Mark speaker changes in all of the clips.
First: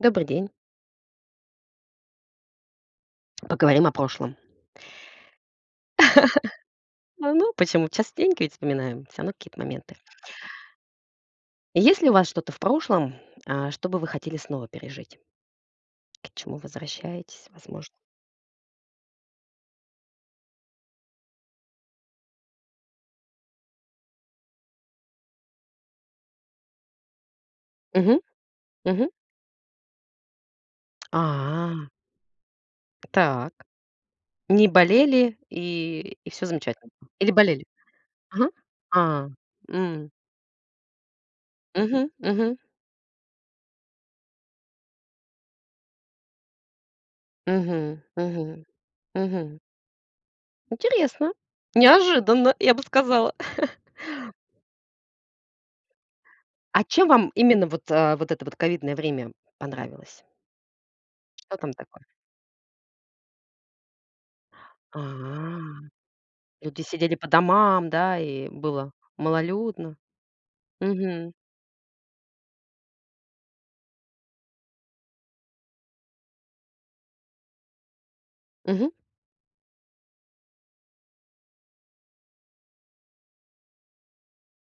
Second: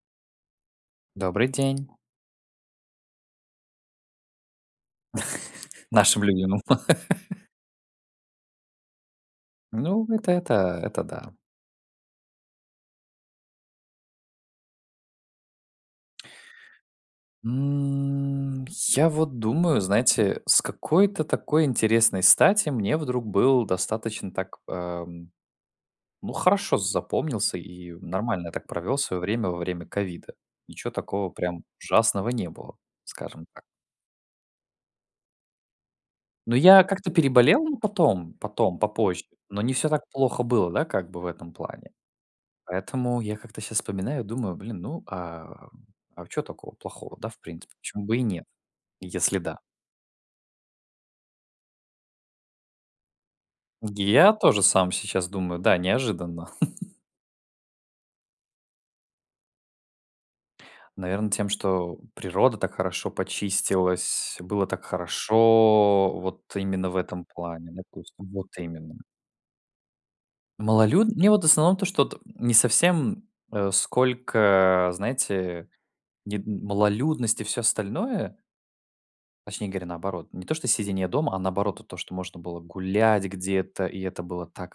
Speaker 1: Добрый день.
Speaker 2: Добрый день!
Speaker 1: Поговорим о прошлом.
Speaker 2: Нашим любимым.
Speaker 1: А, ну, почему? Частенько ведь вспоминаем всё равно какие-то моменты.
Speaker 2: Ну, это это это да.
Speaker 1: Есть ли у вас что-то в прошлом, а, что бы вы хотели снова пережить? К чему возвращаетесь, возможно?
Speaker 2: М, я вот думаю, знаете, с какой-то такой интересной стати мне вдруг был достаточно так, эм, ну, хорошо запомнился, и
Speaker 1: Мгм,
Speaker 2: нормально я так провел
Speaker 1: мгм.
Speaker 2: свое время во время ковида. Ниче такого прям
Speaker 1: А.
Speaker 2: ужасного не было, скажем
Speaker 1: Так,
Speaker 2: так.
Speaker 1: не болели, и и всё
Speaker 2: Ну, я
Speaker 1: замечательно было,
Speaker 2: как-то
Speaker 1: или болели?
Speaker 2: переболел потом
Speaker 1: Ага.
Speaker 2: потом, попозже,
Speaker 1: А,
Speaker 2: но не всё так
Speaker 1: м.
Speaker 2: плохо было, да, как бы в этом плане.
Speaker 1: Мгм, мгм.
Speaker 2: Поэтому я как-то щас вспоминаю, думаю: "Блин, ну, а, м, а чё такого плохого, да, в принципе,
Speaker 1: Мгм,
Speaker 2: почему бы и нет,
Speaker 1: мгм,
Speaker 2: если
Speaker 1: мгм.
Speaker 2: да".
Speaker 1: Интересно. Неожиданно, я бы сказала.
Speaker 2: Я тоже сам сейчас думаю: да, неожиданно.
Speaker 1: А чем вам именно вот, а, вот это вот ковидное время понравилось?
Speaker 2: Наверно, тем,
Speaker 1: Что там
Speaker 2: что
Speaker 1: такое?
Speaker 2: природа так хорошо почистилась, было так
Speaker 1: А,
Speaker 2: хорошо вот
Speaker 1: люди
Speaker 2: именно в
Speaker 1: сидели
Speaker 2: этом
Speaker 1: по
Speaker 2: плане.
Speaker 1: домам,
Speaker 2: [unintelligible]
Speaker 1: да,
Speaker 2: Вот
Speaker 1: и было
Speaker 2: именно.
Speaker 1: малолюдно?
Speaker 2: Малолюд Мне
Speaker 1: Мгм.
Speaker 2: вот в основном то, что вот не совсем, э, сколько, знаете, не д малолюдность и всё остальное.
Speaker 1: Мгм.
Speaker 2: Точнее говоря, наоборот, не то что сидение дома, а наоборот, вот то, что можно было гулять где-то, и это было так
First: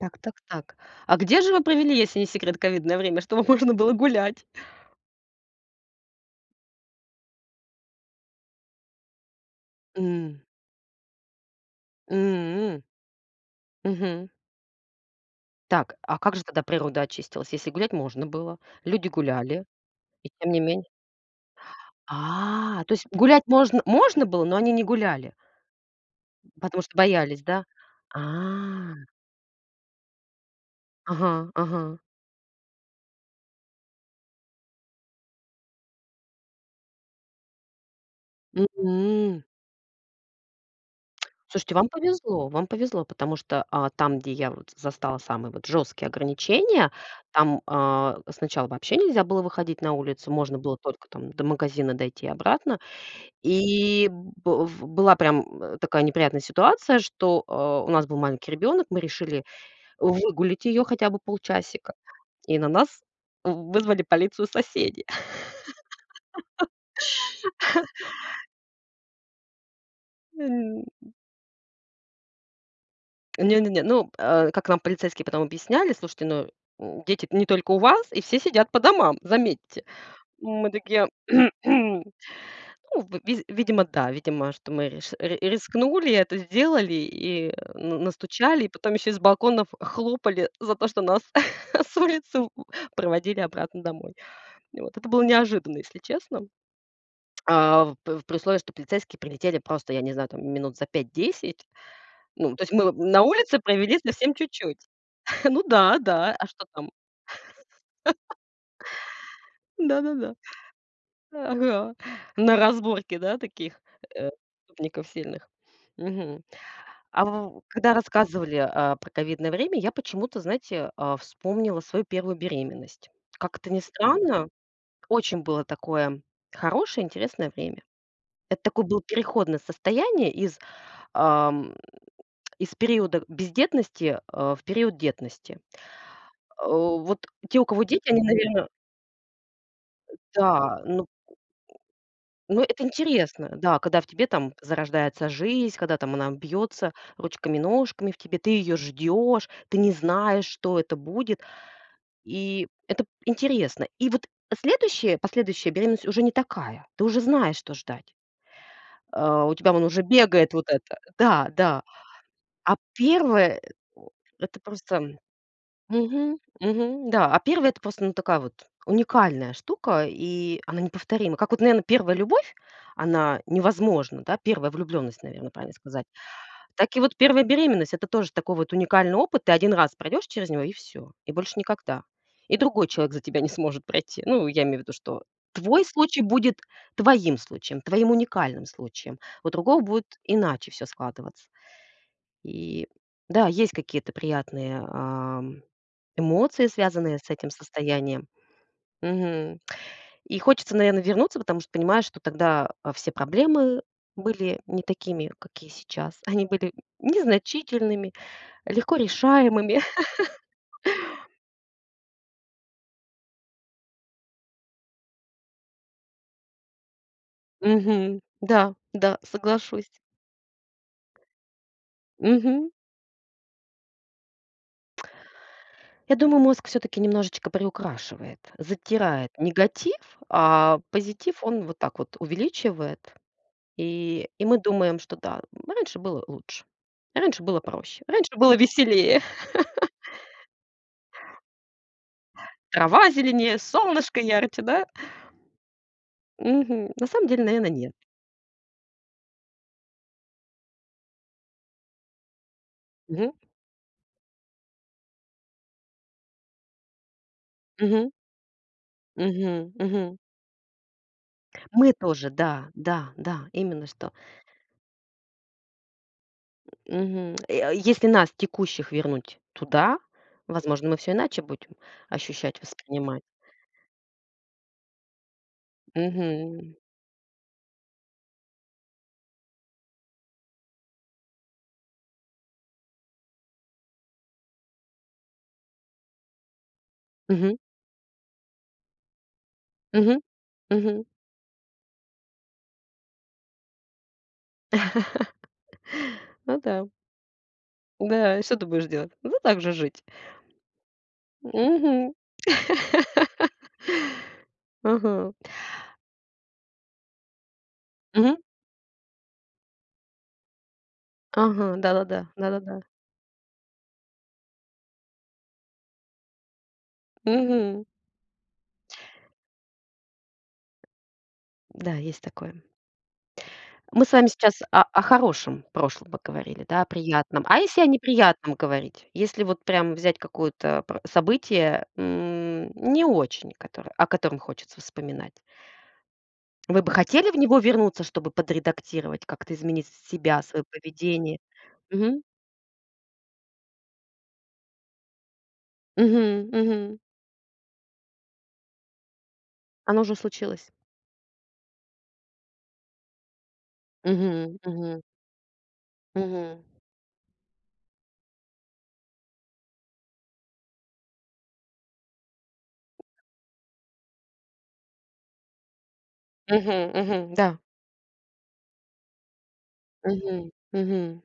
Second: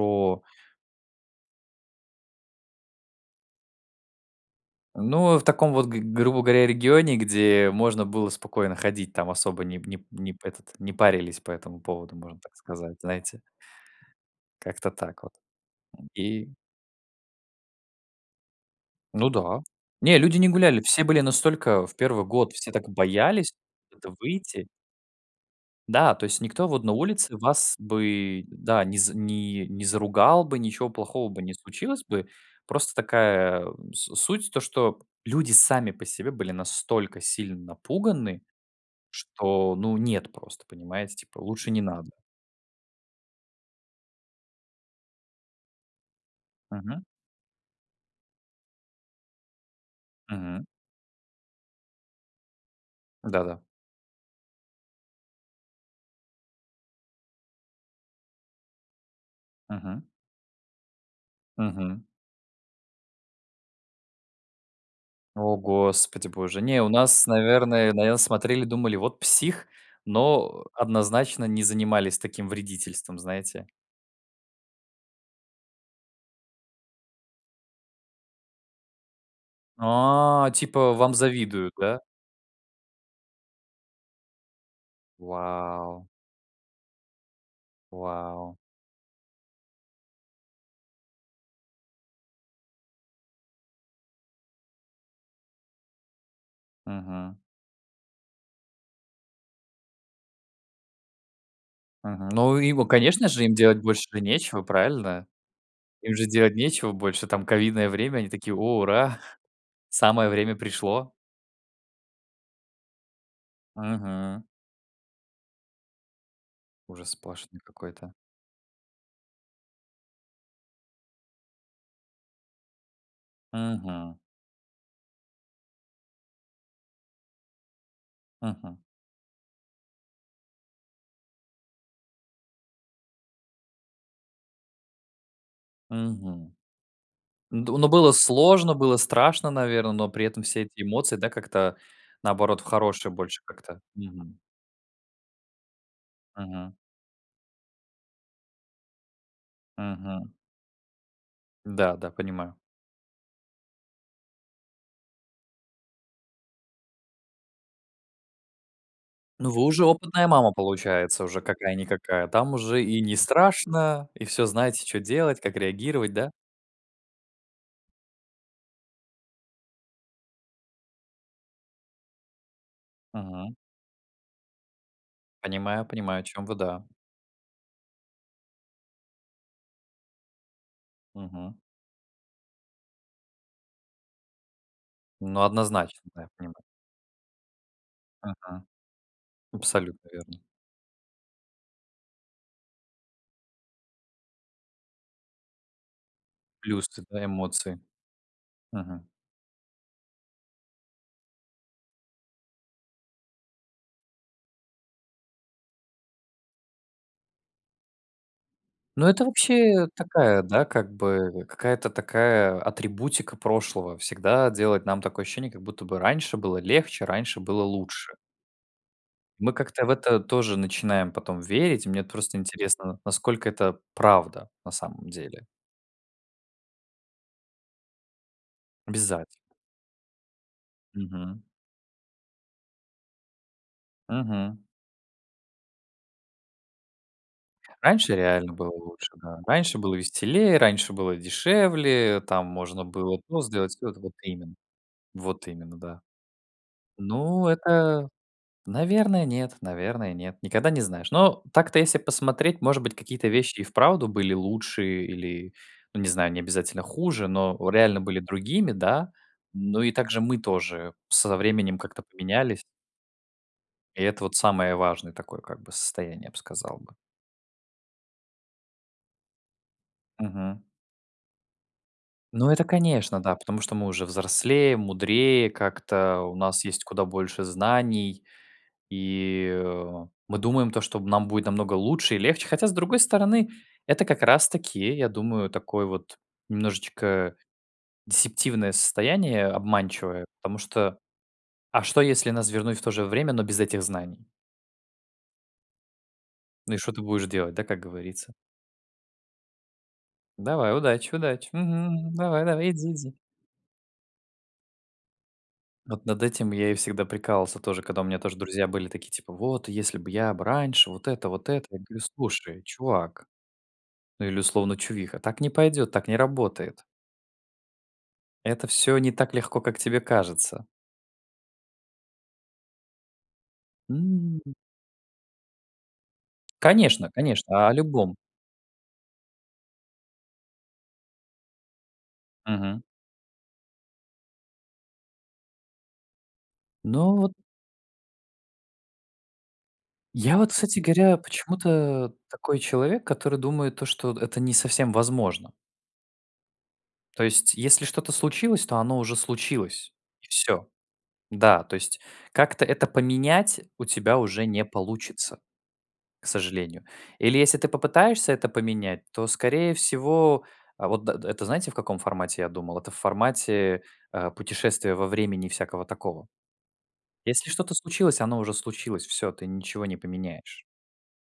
Speaker 1: Так, так, так. А где же вы провели, если не секрет, ковидное время, чтобы можно было гулять?
Speaker 2: Ну, в таком вот, г грубо говоря, регионе, где можно было спокойно ходить, там особо не п не п не
Speaker 1: М.
Speaker 2: п этот, не парились по этому поводу, можно так
Speaker 1: М.
Speaker 2: сказать, знаете.
Speaker 1: Мгм.
Speaker 2: Как-то так вот,
Speaker 1: Так,
Speaker 2: м,
Speaker 1: а как же
Speaker 2: и
Speaker 1: тогда природа очистилась, если гулять можно было? Люди
Speaker 2: Ну да.
Speaker 1: гуляли,
Speaker 2: Не,
Speaker 1: и
Speaker 2: люди не
Speaker 1: тем не
Speaker 2: гуляли,
Speaker 1: менее
Speaker 2: все были настолько в 1 год, все
Speaker 1: А,
Speaker 2: так
Speaker 1: то есть гулять
Speaker 2: боялись
Speaker 1: можн
Speaker 2: куда-то
Speaker 1: можно было, но
Speaker 2: выйти.
Speaker 1: они не гуляли.
Speaker 2: Да, то есть никто
Speaker 1: Потому
Speaker 2: вот на
Speaker 1: что
Speaker 2: улице
Speaker 1: боялись, да?
Speaker 2: вас бы, да,
Speaker 1: А.
Speaker 2: не з не не заругал бы, ничего плохого бы
Speaker 1: Ага,
Speaker 2: не
Speaker 1: ага.
Speaker 2: случилось бы. Просто такая, м, с суть то, что люди сами по себе были настолько сильно напуганы,
Speaker 1: Мгм.
Speaker 2: что, ну, нет просто, понимаете, типа лучше
Speaker 1: Слушайте,
Speaker 2: не
Speaker 1: вам
Speaker 2: надо.
Speaker 1: повезло, вам повезло, потому что, а, там, где я вот застала самые вот жесткие ограничения,
Speaker 2: Мгм.
Speaker 1: там, а, сначала вообще нельзя было выходить на улицу. Можно
Speaker 2: Мгм.
Speaker 1: было только там до магазина дойти и обратно.
Speaker 2: Да-да.
Speaker 1: И, б в была прям такая неприятная ситуация, что, э, у нас был маленький ребенок, мы решили
Speaker 2: Мгм.
Speaker 1: выгулять ее хотя бы полчасика,
Speaker 2: Мгм.
Speaker 1: и на нас в вызвали полицию соседи.
Speaker 2: О, Господи Боже, не, у нас, наверное наверно, смотрели и думали: "Вот псих". Но
Speaker 1: М.
Speaker 2: однозначно не занимались таким вредительством,
Speaker 1: Не,
Speaker 2: знаете.
Speaker 1: не, не. Ну, э, как нам полицейские потом объясняли: "Слушайте, ну, дети не только у вас, и все сидят по домам, заметьте".
Speaker 2: А,
Speaker 1: Мы
Speaker 2: типа
Speaker 1: такие:"".
Speaker 2: вам завидуют, да?
Speaker 1: Ну, в виз видимо, да, видимо, что мы риш
Speaker 2: Вау!
Speaker 1: рискнули, это сделали, и н
Speaker 2: Вау!
Speaker 1: настучали, и потом еще и с балконов хлопали за то, что нас с улицы проводили обратно домой, вот. Это было неожиданно, если честно.
Speaker 2: Мгм.
Speaker 1: А в п при условии, что полицейские прилетели просто, я не знаю, там минут за 5-10.
Speaker 2: Мгм.
Speaker 1: Ну,
Speaker 2: Ну
Speaker 1: то есть
Speaker 2: и, о,
Speaker 1: вот мы на
Speaker 2: конечно же, им
Speaker 1: улице
Speaker 2: делать
Speaker 1: провели
Speaker 2: больше
Speaker 1: совсем
Speaker 2: нечего,
Speaker 1: чуть-чуть.
Speaker 2: правильно?
Speaker 1: Ну да,
Speaker 2: Им же
Speaker 1: да. А
Speaker 2: делать
Speaker 1: что там?
Speaker 2: нечего больше там, ковидное время, они такие: "О, ура, самое
Speaker 1: Да-да-да.
Speaker 2: время пришло!"
Speaker 1: Ага. На разборки, да, таких, э,
Speaker 2: Мгм.
Speaker 1: преступников сильных. Мгм.
Speaker 2: Ужас
Speaker 1: А
Speaker 2: сплошной
Speaker 1: в когда
Speaker 2: какой-то.
Speaker 1: рассказывали, а, про ковидное время, я почему-то, знаете, а, вспомнила свою 1 беременность. Как это ни
Speaker 2: Мгм.
Speaker 1: странно, очень было такое хорошее, интересное время. Это
Speaker 2: Мгм.
Speaker 1: такое было переходное состояние из, ам, из периода бездетности, э, в период детности.
Speaker 2: Мгм.
Speaker 1: Э, вот те, у
Speaker 2: Д
Speaker 1: кого
Speaker 2: но
Speaker 1: дети,
Speaker 2: было
Speaker 1: они, наверно
Speaker 2: сложно, было страшно, наверно, но при этом все
Speaker 1: Да,
Speaker 2: эти
Speaker 1: ну
Speaker 2: эмоции, да, как-то, наоборот,
Speaker 1: Ну,
Speaker 2: в
Speaker 1: это
Speaker 2: хорошее больше
Speaker 1: интересно, да,
Speaker 2: как-то,
Speaker 1: когда в тебе
Speaker 2: мгм.
Speaker 1: там зарождается жизнь, когда там она
Speaker 2: Мгм.
Speaker 1: бьется ручками-ножками в тебе, ты её ждешь. Ты не
Speaker 2: Мгм.
Speaker 1: знаешь, что это будет.
Speaker 2: Да, да, понимаю.
Speaker 1: И это п интересно, и вот следующая, последующая беременность уже не такая, ты уже знаешь, что ждать. А,
Speaker 2: Ну,
Speaker 1: у
Speaker 2: вы
Speaker 1: тебя вон
Speaker 2: уже
Speaker 1: уже
Speaker 2: опытная мама,
Speaker 1: бегает вот это.
Speaker 2: получается, уже
Speaker 1: Да, да.
Speaker 2: какая-никакая, там
Speaker 1: А
Speaker 2: уже и не
Speaker 1: 1, э,
Speaker 2: страшно,
Speaker 1: о,
Speaker 2: и всё
Speaker 1: это
Speaker 2: знаете, чё
Speaker 1: просто
Speaker 2: делать, как реагировать, да?
Speaker 1: мгм, мгм, да, а 1- это просто, ну, такая вот уникальная штука, и она неповторима. Как вот, наверно, 1 любовь, она
Speaker 2: Мгм.
Speaker 1: невозможна, да? 1 влюбленность, наверно, правильно
Speaker 2: Понимаю,
Speaker 1: сказать.
Speaker 2: понимаю, о чём вы, да.
Speaker 1: Так и вот 1 беременность- это тоже такой вот уникальный опыт. Ты 1 раз пройдешь через него, и всё. И больше
Speaker 2: Мгм.
Speaker 1: никогда. И другой человек за тебя не сможет пройти. Ну, я имею в виду, что
Speaker 2: Ну,
Speaker 1: твой
Speaker 2: однозначно,
Speaker 1: случай
Speaker 2: да, я
Speaker 1: будет
Speaker 2: понимаю.
Speaker 1: твоим случаем, твоим уникальным
Speaker 2: Мгм.
Speaker 1: случаем. У другого будет
Speaker 2: Абсолютно верно.
Speaker 1: иначе всё складываться. И да, есть какие-то приятные, ам, эмоции,
Speaker 2: Плюс
Speaker 1: связанные
Speaker 2: всегда
Speaker 1: с этим
Speaker 2: эмоции.
Speaker 1: состоянием.
Speaker 2: Мгм.
Speaker 1: Мгм. И хочется, наверно, вернуться, потому что понимаешь, что тогда, а, все проблемы были не такими, какие сейчас. Они были незначительными, легко
Speaker 2: Ну, это
Speaker 1: решаемыми.
Speaker 2: вообще такая, да, как бы какая-то такая атрибутика прошлого- всегда делать нам такое ощущение, как будто бы раньше было легче, раньше было лучше.
Speaker 1: Мгм, да, да,
Speaker 2: Мы как-то в
Speaker 1: соглашусь.
Speaker 2: это тоже начинаем потом верить. Мне вот просто
Speaker 1: Мгм.
Speaker 2: интересно, насколько это правда на самом деле.
Speaker 1: Я думаю, мозг всё-таки немножечко приукрашивает,
Speaker 2: Обязательно.
Speaker 1: затирает негатив, а позитив
Speaker 2: Мгм.
Speaker 1: он вот так вот увеличивает. И и мы
Speaker 2: Мгм.
Speaker 1: думаем, что да, раньше было лучше. Раньше было проще.
Speaker 2: Раньше
Speaker 1: Раньше
Speaker 2: реально
Speaker 1: было
Speaker 2: было лучше,
Speaker 1: веселее.
Speaker 2: да, раньше было веселее, раньше было дешевле, там можно
Speaker 1: Трава
Speaker 2: было просто
Speaker 1: зеленее,
Speaker 2: сделать всё это, вот
Speaker 1: солнышко
Speaker 2: именно,
Speaker 1: ярче. Да?
Speaker 2: вот именно, да.
Speaker 1: Мгм. На самом деле,
Speaker 2: Ну,
Speaker 1: наверно, нет.
Speaker 2: это Наверное, нет, наверное, нет. Никогда не знаешь, но так-то, если посмотреть, может быть, какие-то
Speaker 1: Мгм.
Speaker 2: вещи и вправду были лучше или, ну, не знаю, не обязательно хуже, но реально
Speaker 1: Мгм.
Speaker 2: были другими, да.
Speaker 1: Мгм,
Speaker 2: Но и
Speaker 1: мгм.
Speaker 2: также мы тоже с со временем
Speaker 1: Мы
Speaker 2: как-то
Speaker 1: тоже,
Speaker 2: поменялись.
Speaker 1: да, да, да, именно
Speaker 2: И
Speaker 1: что.
Speaker 2: это вот самое важное такое как бы состояние, я б сказал бы.
Speaker 1: Мгм. Э, если нас текущих вернуть туда,
Speaker 2: Мгм.
Speaker 1: возможно, мы всё иначе будем
Speaker 2: Ну
Speaker 1: ощущать,
Speaker 2: это, конечно,
Speaker 1: воспринимать.
Speaker 2: да, потому что мы уже взрослее, мудрее, как-то у нас
Speaker 1: Мгм.
Speaker 2: есть куда больше знаний, и, э, мы думаем то, что нам будет намного лучше и легче, хотя, с другой стороны, это как раз таки, я думаю, такое вот немножечко
Speaker 1: Мгм.
Speaker 2: дисептивное состояние,
Speaker 1: Мгм,
Speaker 2: обманчивое, потому что
Speaker 1: мгм.
Speaker 2: а что, если нас вернуть в то же время, но без этих знаний?
Speaker 1: Ну
Speaker 2: Ну и
Speaker 1: да.
Speaker 2: что ты будешь делать, да, как говорится?
Speaker 1: Да, и что ты будешь делать? Надо так же жить.
Speaker 2: Давай, удачи, удачи, мгм,
Speaker 1: Мгм.
Speaker 2: мгм, давай, давай, иди, иди.
Speaker 1: Ага.
Speaker 2: Вот над этим я и всегда прикалывался тоже, когда у меня тоже
Speaker 1: Мгм.
Speaker 2: друзья были такие, типа: "Вот, если б я б раньше, вот это, вот это!"
Speaker 1: Ага,
Speaker 2: Я говорю:
Speaker 1: да-да-да,
Speaker 2: "Слушай,
Speaker 1: да-да-да.
Speaker 2: чувак!" Ну или, условно, чувиха: "Так не пойдет, так не работает!"
Speaker 1: Мгм.
Speaker 2: Это всё не так легко, как тебе кажется!
Speaker 1: Да, есть такое. Мы с вами
Speaker 2: М.
Speaker 1: сейчас о о хорошем прошлом говорили, да, о
Speaker 2: Конечно,
Speaker 1: приятном. А
Speaker 2: конечно, о
Speaker 1: если о
Speaker 2: любом.
Speaker 1: неприятном говорить? Если вот прям взять какое-то про событие, м,
Speaker 2: Мгм.
Speaker 1: не очень, котор о котором хочется вспоминать. Вы бы
Speaker 2: Ну
Speaker 1: хотели
Speaker 2: вот
Speaker 1: в него вернуться, чтобы подредактировать, как-то изменить с
Speaker 2: Я
Speaker 1: себя,
Speaker 2: вот,
Speaker 1: свое
Speaker 2: кстати говоря,
Speaker 1: поведение?
Speaker 2: почему-то
Speaker 1: Мгм.
Speaker 2: такой человек, который думает то, что д это не совсем возможно.
Speaker 1: Мгм, мгм.
Speaker 2: То есть если что-то случилось, то оно уже случилось.
Speaker 1: Оно уже
Speaker 2: И всё,
Speaker 1: случилось.
Speaker 2: да, то есть как-то это поменять у тебя уже
Speaker 1: Мгм,
Speaker 2: не
Speaker 1: мгм.
Speaker 2: получится, к
Speaker 1: Мгм.
Speaker 2: сожалению. Или если ты попытаешься это поменять, то, скорее всего, а вот д д это знаете, в каком формате я думал? Это в формате, а, путешествия во времени и всякого такого.
Speaker 1: Мгм, мгм,
Speaker 2: Если
Speaker 1: да.
Speaker 2: что-то случилось, оно уже случилось, всё, ты ничего не
Speaker 1: Мгм,
Speaker 2: поменяешь.
Speaker 1: мгм.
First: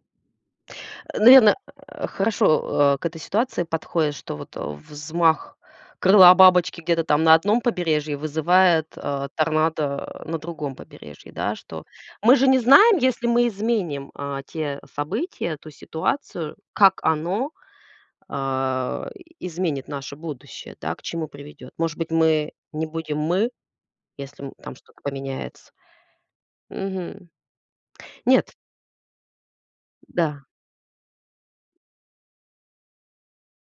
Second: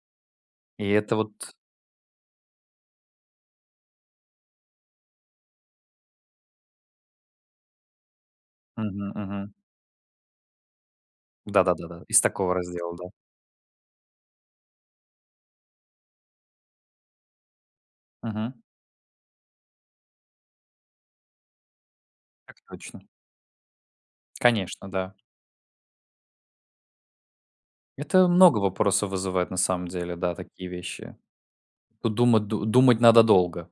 Speaker 2: И это
Speaker 1: Э,
Speaker 2: вот
Speaker 1: наверное, хорошо, э, к этой ситуации подходит, что вот, а, взмах крыла бабочки где-то там на одном побережье вызывает,
Speaker 2: Мгм,
Speaker 1: а,
Speaker 2: мгм.
Speaker 1: торнадо, э, на другом побережье, да,
Speaker 2: Да да
Speaker 1: что.
Speaker 2: да да, из
Speaker 1: Мы же
Speaker 2: такого
Speaker 1: не
Speaker 2: раздела,
Speaker 1: знаем,
Speaker 2: да.
Speaker 1: если мы изменим, а, те события, ту ситуацию, как оно,
Speaker 2: Мгм.
Speaker 1: а, изменит наше будущее, да, к чему приведет. Может быть, мы
Speaker 2: Так
Speaker 1: не
Speaker 2: точно.
Speaker 1: будем мы, если, м, там
Speaker 2: Конечно,
Speaker 1: что-то
Speaker 2: да.
Speaker 1: поменяется. Мгм.
Speaker 2: Это
Speaker 1: Нет.
Speaker 2: много вопросов вызывает на самом деле, да,
Speaker 1: Да.
Speaker 2: такие вещи. Тут дума ду думать надо долго.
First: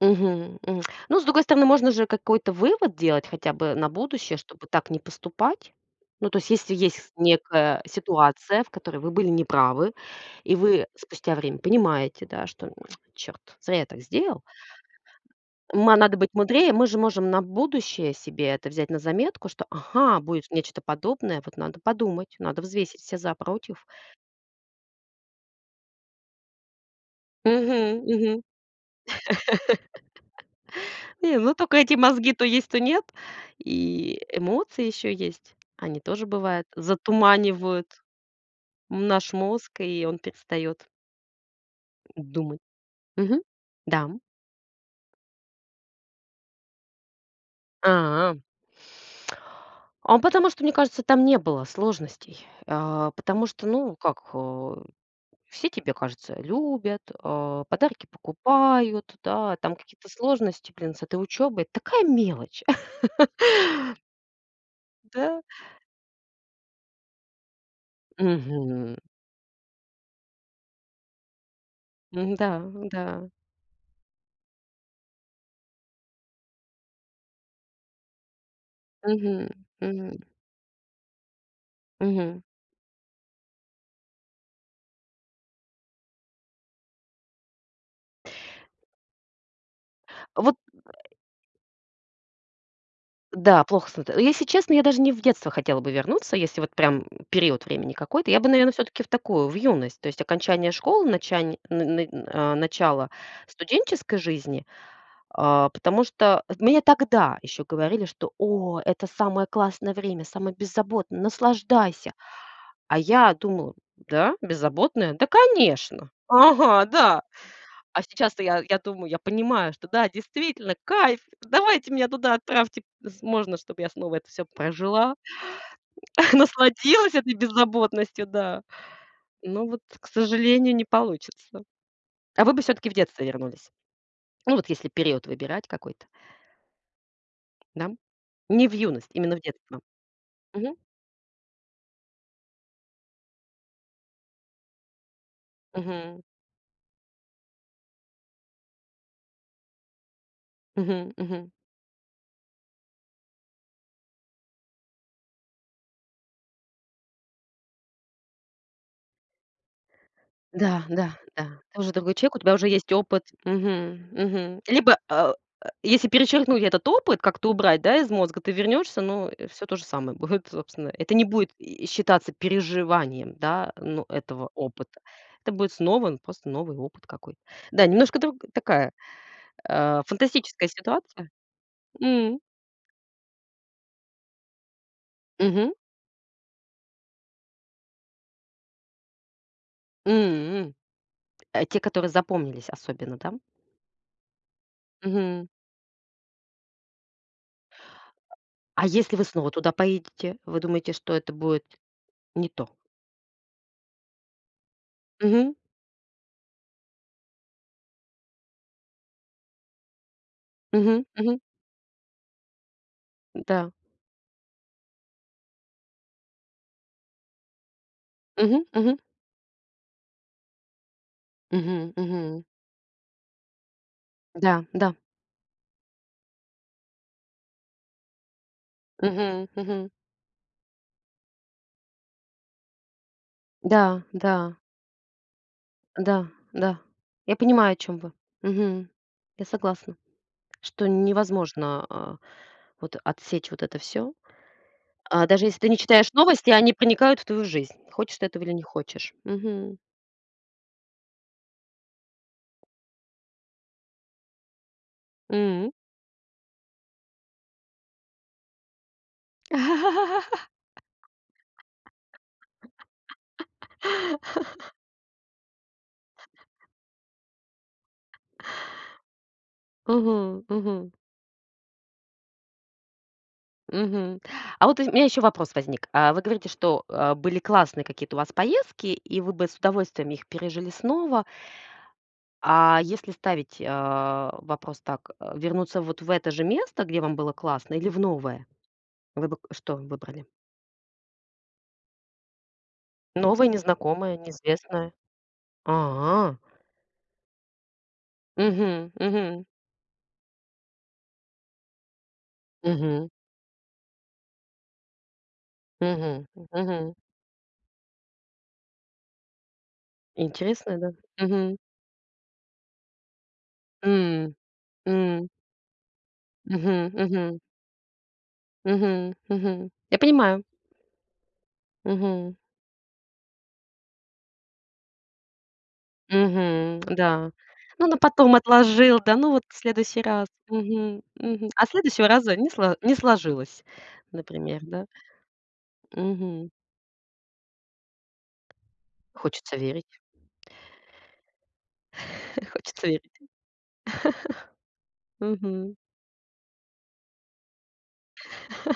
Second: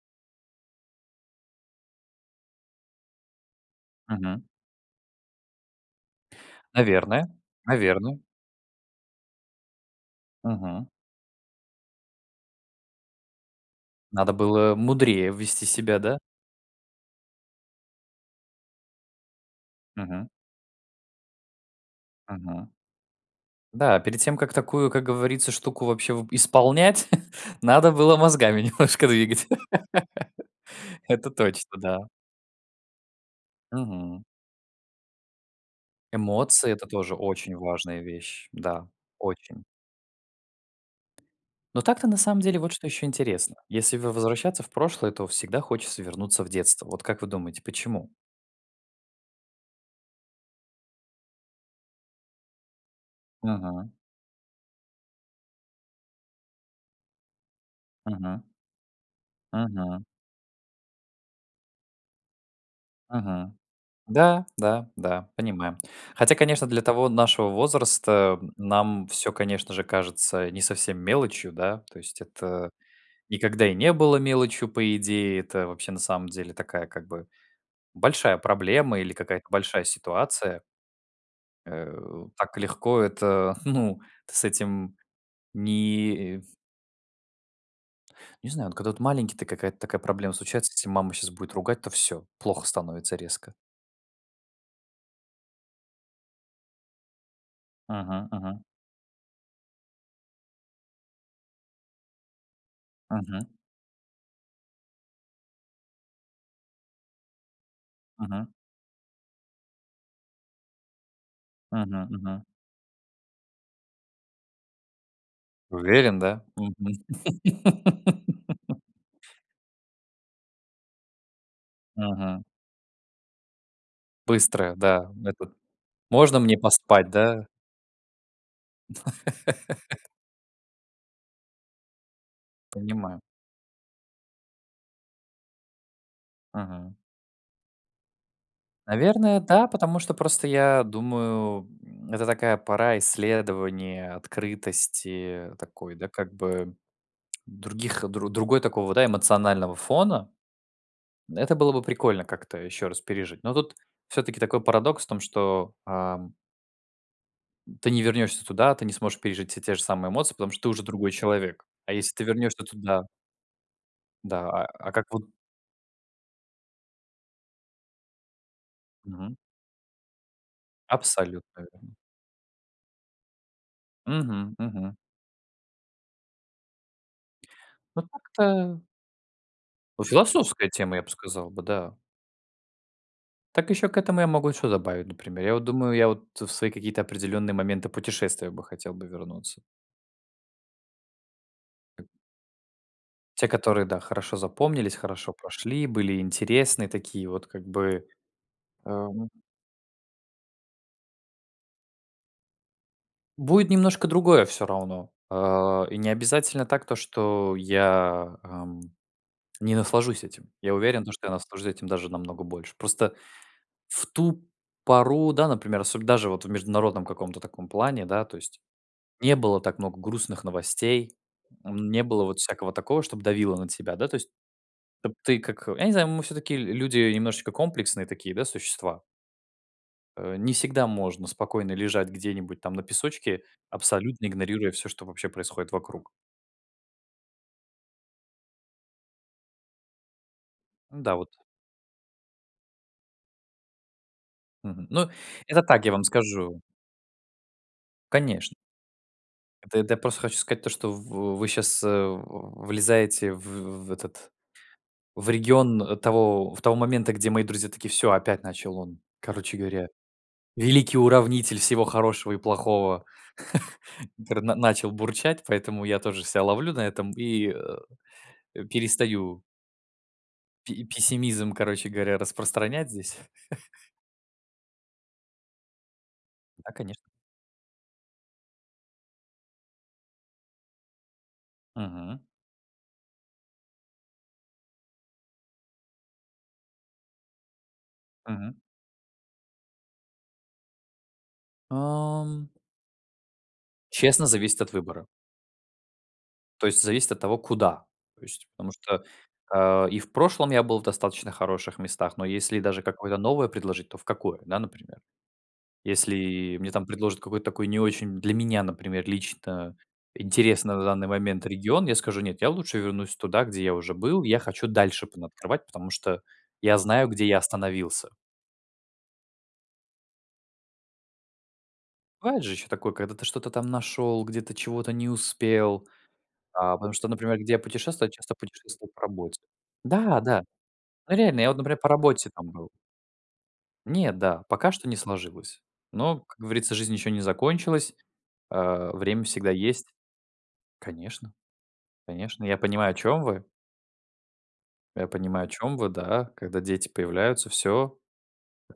Speaker 1: Мгм, мгм. Ну, с другой стороны, можно же какой-то вывод делать хотя бы на будущее,
Speaker 2: Мгм.
Speaker 1: чтобы так не поступать. Ну, то есть, если есть с
Speaker 2: Наверное,
Speaker 1: некая
Speaker 2: наверное.
Speaker 1: ситуация, в которой вы были не правы, и
Speaker 2: Мгм.
Speaker 1: вы спустя время понимаете, да, что: "Черт, зря я так
Speaker 2: Надо
Speaker 1: сделал".
Speaker 2: было мудрее вести
Speaker 1: Ма
Speaker 2: себя,
Speaker 1: надо
Speaker 2: да?
Speaker 1: быть мудрее. Мы же можем на будущее себе это взять на заметку, что: "Ага,
Speaker 2: Мгм.
Speaker 1: будет нечто подобное, вот надо подумать, надо
Speaker 2: Мгм.
Speaker 1: взвесить все за, против".
Speaker 2: Да. Перед тем как такую, как говорится, штуку вообще вы исполнять, надо
Speaker 1: Мгм,
Speaker 2: было
Speaker 1: мгм.
Speaker 2: мозгами немножко двигать. Это
Speaker 1: Не, ну
Speaker 2: точно,
Speaker 1: тока эти
Speaker 2: да.
Speaker 1: мозги то есть, то нет, и
Speaker 2: Мгм.
Speaker 1: эмоции еще есть, они тоже, бывает,
Speaker 2: Эмоции- это тоже очень
Speaker 1: затуманивают
Speaker 2: важная вещь, да,
Speaker 1: наш
Speaker 2: очень.
Speaker 1: мозг, и он перестает
Speaker 2: Но так-то, на самом деле,
Speaker 1: думать.
Speaker 2: вот что еще
Speaker 1: Мгм,
Speaker 2: интересно. Если в
Speaker 1: да, м.
Speaker 2: возвращаться в прошлое, то всегда хочется вернуться в детство. Вот как вы думаете, почему?
Speaker 1: А. А потому что, мне кажется, там не было сложностей. А, потому что,
Speaker 2: Мгм.
Speaker 1: ну как, э, все, тебе кажется, любят, а, подарки
Speaker 2: Мгм.
Speaker 1: покупают, да, там
Speaker 2: Мгм.
Speaker 1: какие-то сложности, блин, с этой учебой. Такая мелочь.
Speaker 2: Мгм, да, да, да,
Speaker 1: Да.
Speaker 2: понимаем, хотя, конечно, для того нашего возраста, м,
Speaker 1: Мгм.
Speaker 2: нам всё, конечно же, кажется не совсем мелочью, да, то есть
Speaker 1: Мгм, да,
Speaker 2: это
Speaker 1: да.
Speaker 2: никогда и не было мелочью, по идее, это вообще, на самом деле, такая как бы большая проблема или какая-то
Speaker 1: Мгм,
Speaker 2: большая
Speaker 1: мгм.
Speaker 2: ситуация. Э,
Speaker 1: Мгм.
Speaker 2: так легко это, ну, ты с этим не и Не знаю, но вот когда вот маленький ты, какая-то такая проблема
Speaker 1: Вот
Speaker 2: случается: если мама щас будет ругать, то всё, плохо становится резко.
Speaker 1: Да, плохо становится. Если честно, я даже не в детство хотела бы вернуться, если вот прям период времени
Speaker 2: Мгм,
Speaker 1: какой-то, я бы,
Speaker 2: мгм.
Speaker 1: наверно, всё-таки в такую, в юность. То есть окончание школы, начани н н на начало
Speaker 2: Мгм.
Speaker 1: студенческой жизни, а, потому что мне тогда еще говорили, что:
Speaker 2: Мгм.
Speaker 1: "О, это самое классное время, самое беззаботное,
Speaker 2: Мгм,
Speaker 1: наслаждайся".
Speaker 2: мгм.
Speaker 1: А я думала: "Да, беззаботное? Да, конечно!
Speaker 2: Уверен, да? Мгм.
Speaker 1: Ага, да". А сейчас-то я я думаю, я понимаю, что да, действительно, кайф. Давайте меня туда
Speaker 2: Мгм.
Speaker 1: отправьте, п с можно, чтобы я снова это всё
Speaker 2: Быстрое, да.
Speaker 1: прожила,
Speaker 2: Ну, этот. Можно мне поспать,
Speaker 1: насладилась этой
Speaker 2: да?
Speaker 1: беззаботностью, да. Но вот, к сожалению, не получится. А вы бы всё-таки в
Speaker 2: Понимаю.
Speaker 1: детство вернулись? Ну, вот если период выбирать какой-то.
Speaker 2: Мгм.
Speaker 1: Да? Не в юность, именно
Speaker 2: Наверное,
Speaker 1: в
Speaker 2: да,
Speaker 1: детство.
Speaker 2: потому что просто
Speaker 1: Мгм.
Speaker 2: я думаю, м, это такая пора исследования, открытости такой, да,
Speaker 1: Мгм.
Speaker 2: как бы других, дру другой такого, да, эмоционального фона.
Speaker 1: Мгм, мгм.
Speaker 2: Это было бы прикольно как-то еще раз пережить, но тут всё-таки такой парадокс в том, что, ам ты не вернешься туда, ты не сможешь пережить все те же самые эмоции, потому что ты уже
Speaker 1: Да,
Speaker 2: другой
Speaker 1: да, да,
Speaker 2: человек.
Speaker 1: ты
Speaker 2: А
Speaker 1: тоже
Speaker 2: если
Speaker 1: другой
Speaker 2: ты
Speaker 1: человек, у тебя
Speaker 2: вернешься
Speaker 1: уже есть
Speaker 2: туда
Speaker 1: опыт, мгм,
Speaker 2: Да.
Speaker 1: мгм,
Speaker 2: А а
Speaker 1: либо,
Speaker 2: как вот
Speaker 1: а, э, если перечеркнуть этот опыт, как-то убрать, да, из мозга, ты вернешься, но
Speaker 2: Мгм.
Speaker 1: всё то же самое будет, собственно, это не будет
Speaker 2: Абсолютно
Speaker 1: и
Speaker 2: верно.
Speaker 1: считаться переживанием, да, ну, этого
Speaker 2: Мгм, мгм.
Speaker 1: опыта. Это будет снова н просто новый опыт какой-то. Да,
Speaker 2: Ну,
Speaker 1: немножко друг
Speaker 2: так-то
Speaker 1: такая, а,
Speaker 2: Ну, философская
Speaker 1: фантастическая
Speaker 2: тема, я б
Speaker 1: ситуация.
Speaker 2: сказал бы, да.
Speaker 1: М.
Speaker 2: Так еще к этому я могу что добавить, например. Я вот
Speaker 1: Мгм.
Speaker 2: думаю, я вот в свои какие-то определенные моменты путешествия бы хотел бы вернуться.
Speaker 1: М, э, те, которые запомнились особенно, да?
Speaker 2: Те, которые да, хорошо запомнились, хорошо
Speaker 1: Мгм.
Speaker 2: прошли, были интересные такие вот как бы.
Speaker 1: А
Speaker 2: А,
Speaker 1: если вы
Speaker 2: ну
Speaker 1: снова туда поедете, вы думаете, что это будет не то?
Speaker 2: Будет немножко другое всё равно,
Speaker 1: Мгм.
Speaker 2: а, и не обязательно так то, что я, ам, не наслажусь этим, я уверен,
Speaker 1: Мгм,
Speaker 2: то, что я
Speaker 1: мгм.
Speaker 2: наслажусь этим даже намного больше. Просто
Speaker 1: Н-да.
Speaker 2: в ту пору, да, например, особ даже вот в международном каком-то таком плане, да, то есть
Speaker 1: Мгм, мгм.
Speaker 2: не было так много грустных новостей, м,
Speaker 1: Мгм,
Speaker 2: не было вот
Speaker 1: мгм.
Speaker 2: всякого такого, чтоб давило на тебя, да, то есть.
Speaker 1: Да, да.
Speaker 2: Вот ты, как я не знаю, мы всё-таки л люди немножечко комплексные такие, да, существа.
Speaker 1: Мгм, мгм.
Speaker 2: Э, не всегда можно спокойно лежать где-нибудь там на песочке,
Speaker 1: Да,
Speaker 2: абсолютно
Speaker 1: да.
Speaker 2: игнорируя всё, что вообще происходит вокруг.
Speaker 1: Да, да, я понимаю, о чём вы. Мгм. Я согласна, что
Speaker 2: Ну
Speaker 1: н
Speaker 2: да, вот.
Speaker 1: невозможно, а, вот отсечь вот это всё,
Speaker 2: Мгм. Ну,
Speaker 1: а, даже если
Speaker 2: это
Speaker 1: ты не
Speaker 2: так, я вам
Speaker 1: читаешь новости,
Speaker 2: скажу.
Speaker 1: они проникают в твою жизнь, хочешь ты этого или
Speaker 2: Конечно!
Speaker 1: не хочешь.
Speaker 2: Это
Speaker 1: Мгм.
Speaker 2: эт я просто хочу сказать то, что в вы сейчас, э, в влезаете в в этот, в
Speaker 1: М.
Speaker 2: регион того в того момента, где мои друзья такие: "Всё, опять начал он, короче говоря, великий уравнитель всего хорошего и плохого". Интер начал бурчать, поэтому я тоже ся ловлю на этом и, э, э, перестаю.
Speaker 1: Мгм,
Speaker 2: И пе
Speaker 1: мгм.
Speaker 2: пессимизм, короче говоря, распространять здесь.
Speaker 1: Мгм. А вот, ы у меня еще вопрос возник. А, вы говорите,
Speaker 2: Да,
Speaker 1: что,
Speaker 2: конечно.
Speaker 1: э, были классные какие-то у вас поездки и вы бы с удовольствием их пережили снова.
Speaker 2: Мгм.
Speaker 1: А если ставить, а, вопрос так: вернуться вот в это же место, где вам было классно, или в новое?
Speaker 2: Мгм.
Speaker 1: Вы бы к что выбрали?
Speaker 2: Ам.
Speaker 1: Новая, незнакомая,
Speaker 2: Честно, зависит от
Speaker 1: неизвестная.
Speaker 2: выбора.
Speaker 1: А.
Speaker 2: То есть зависит от того, куда. То есть потому
Speaker 1: Мгм,
Speaker 2: что,
Speaker 1: мгм.
Speaker 2: а, и в прошлом я был в достаточно хороших местах, но если даже
Speaker 1: Мгм.
Speaker 2: какое-то новое предложить, то в какое, да, например?
Speaker 1: Мгм, м,
Speaker 2: Если мне там
Speaker 1: мгм.
Speaker 2: предложат какой-то такой не очень для меня, например, лично, интересный,
Speaker 1: Интересное,
Speaker 2: на
Speaker 1: да?
Speaker 2: данный момент,
Speaker 1: Мгм.
Speaker 2: регион, я скажу: "Нет, я лучше вернусь туда, где я уже был". И
Speaker 1: М,
Speaker 2: я хочу дальше там
Speaker 1: м.
Speaker 2: открывать, потому что я
Speaker 1: Мгм,
Speaker 2: знаю, где я
Speaker 1: мгм.
Speaker 2: остановился.
Speaker 1: Мгм, мгм. Я понимаю. Мгм.
Speaker 2: Бывает же еще такое, когда ты что-то там нашел, где-то чего-то не успел, а,
Speaker 1: Мгм,
Speaker 2: потому что,
Speaker 1: да.
Speaker 2: например, где я
Speaker 1: Ну, на
Speaker 2: путешествую, я
Speaker 1: потом
Speaker 2: часто путешествовал
Speaker 1: отложил,
Speaker 2: по
Speaker 1: да, ну
Speaker 2: работе.
Speaker 1: вот в следующий
Speaker 2: Да,
Speaker 1: раз.
Speaker 2: да.
Speaker 1: Мгм,
Speaker 2: Ну, реально,
Speaker 1: мгм.
Speaker 2: я вот,
Speaker 1: А
Speaker 2: например, по
Speaker 1: следующего
Speaker 2: работе
Speaker 1: раза не
Speaker 2: там был.
Speaker 1: сло не сложилось,
Speaker 2: Не, да.
Speaker 1: например,
Speaker 2: Пока
Speaker 1: да?
Speaker 2: что не сложилось. Но, как
Speaker 1: Мгм.
Speaker 2: говорится, жизнь еще не закончилась. Э, время всегда
Speaker 1: Хочется верить.
Speaker 2: есть. Конечно. Конечно. Я
Speaker 1: Хочется
Speaker 2: понимаю, о
Speaker 1: верить.
Speaker 2: чем вы. Я понимаю, о
Speaker 1: Мгм.
Speaker 2: чем вы. Да. Когда дети появляются, всё.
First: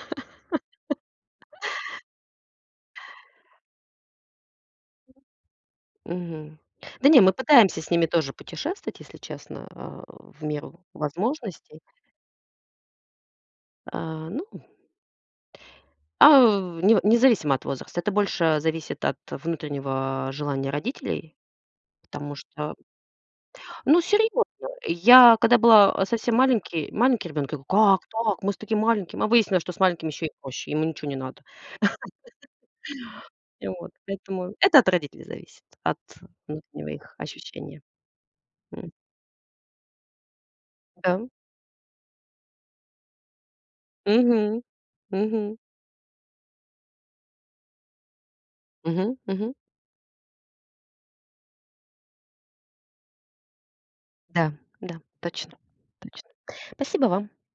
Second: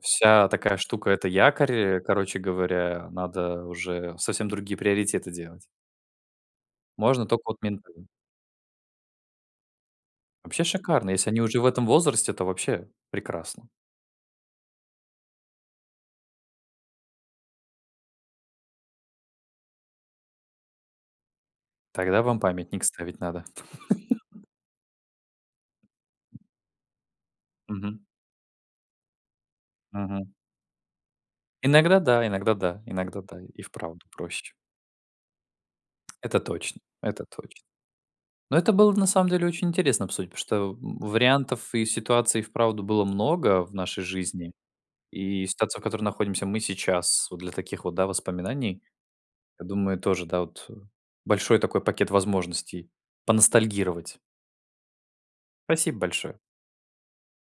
Speaker 2: Вся такая штука- это якорь. Э, короче говоря, надо уже совсем другие приоритеты делать.
Speaker 1: Мгм. Да не,
Speaker 2: Можно
Speaker 1: мы
Speaker 2: только вот
Speaker 1: пытаемся с ними
Speaker 2: ментально.
Speaker 1: тоже путешествовать, если честно, э, в
Speaker 2: Вообще
Speaker 1: меру
Speaker 2: шикарно. Если они уже в
Speaker 1: возможностей.
Speaker 2: этом возрасте, то вообще прекрасно.
Speaker 1: А, ну. А, нев независимо от возраста. Это больше зависит от внутреннего, а, желания родителей.
Speaker 2: Тогда
Speaker 1: Потому
Speaker 2: вам
Speaker 1: что
Speaker 2: памятник ставить надо.
Speaker 1: Ну серьезно, я, когда была, э, совсем маленький маленький ребенок, я говорю:
Speaker 2: Мгм.
Speaker 1: "Как так? Мы с таким маленьким". Мы выяснили, что с маленьким еще
Speaker 2: Мгм.
Speaker 1: и проще: ему ниче не надо.
Speaker 2: Иногда да, иногда да, иногда да, и
Speaker 1: И вот,
Speaker 2: вправду проще.
Speaker 1: видимо, это от родителей зависит, от
Speaker 2: Это точно,
Speaker 1: внутреннего их
Speaker 2: это точно.
Speaker 1: ощущения.
Speaker 2: Но это
Speaker 1: М.
Speaker 2: было на самом деле очень интересно обсудить, потому что, э,
Speaker 1: Да.
Speaker 2: вариантов и ситуаций и вправду было много в нашей жизни.
Speaker 1: Мгм.
Speaker 2: И
Speaker 1: Мгм.
Speaker 2: ситуация, в которой находимся мы сейчас, для таких вот, да, воспоминаний,
Speaker 1: Мгм, мгм.
Speaker 2: я думаю, тоже, да вот, э, большой такой пакет возможностей поностальгировать.
Speaker 1: Да, да, точно.
Speaker 2: Спасибо
Speaker 1: Точно.
Speaker 2: большое.
Speaker 1: Спасибо вам. До сви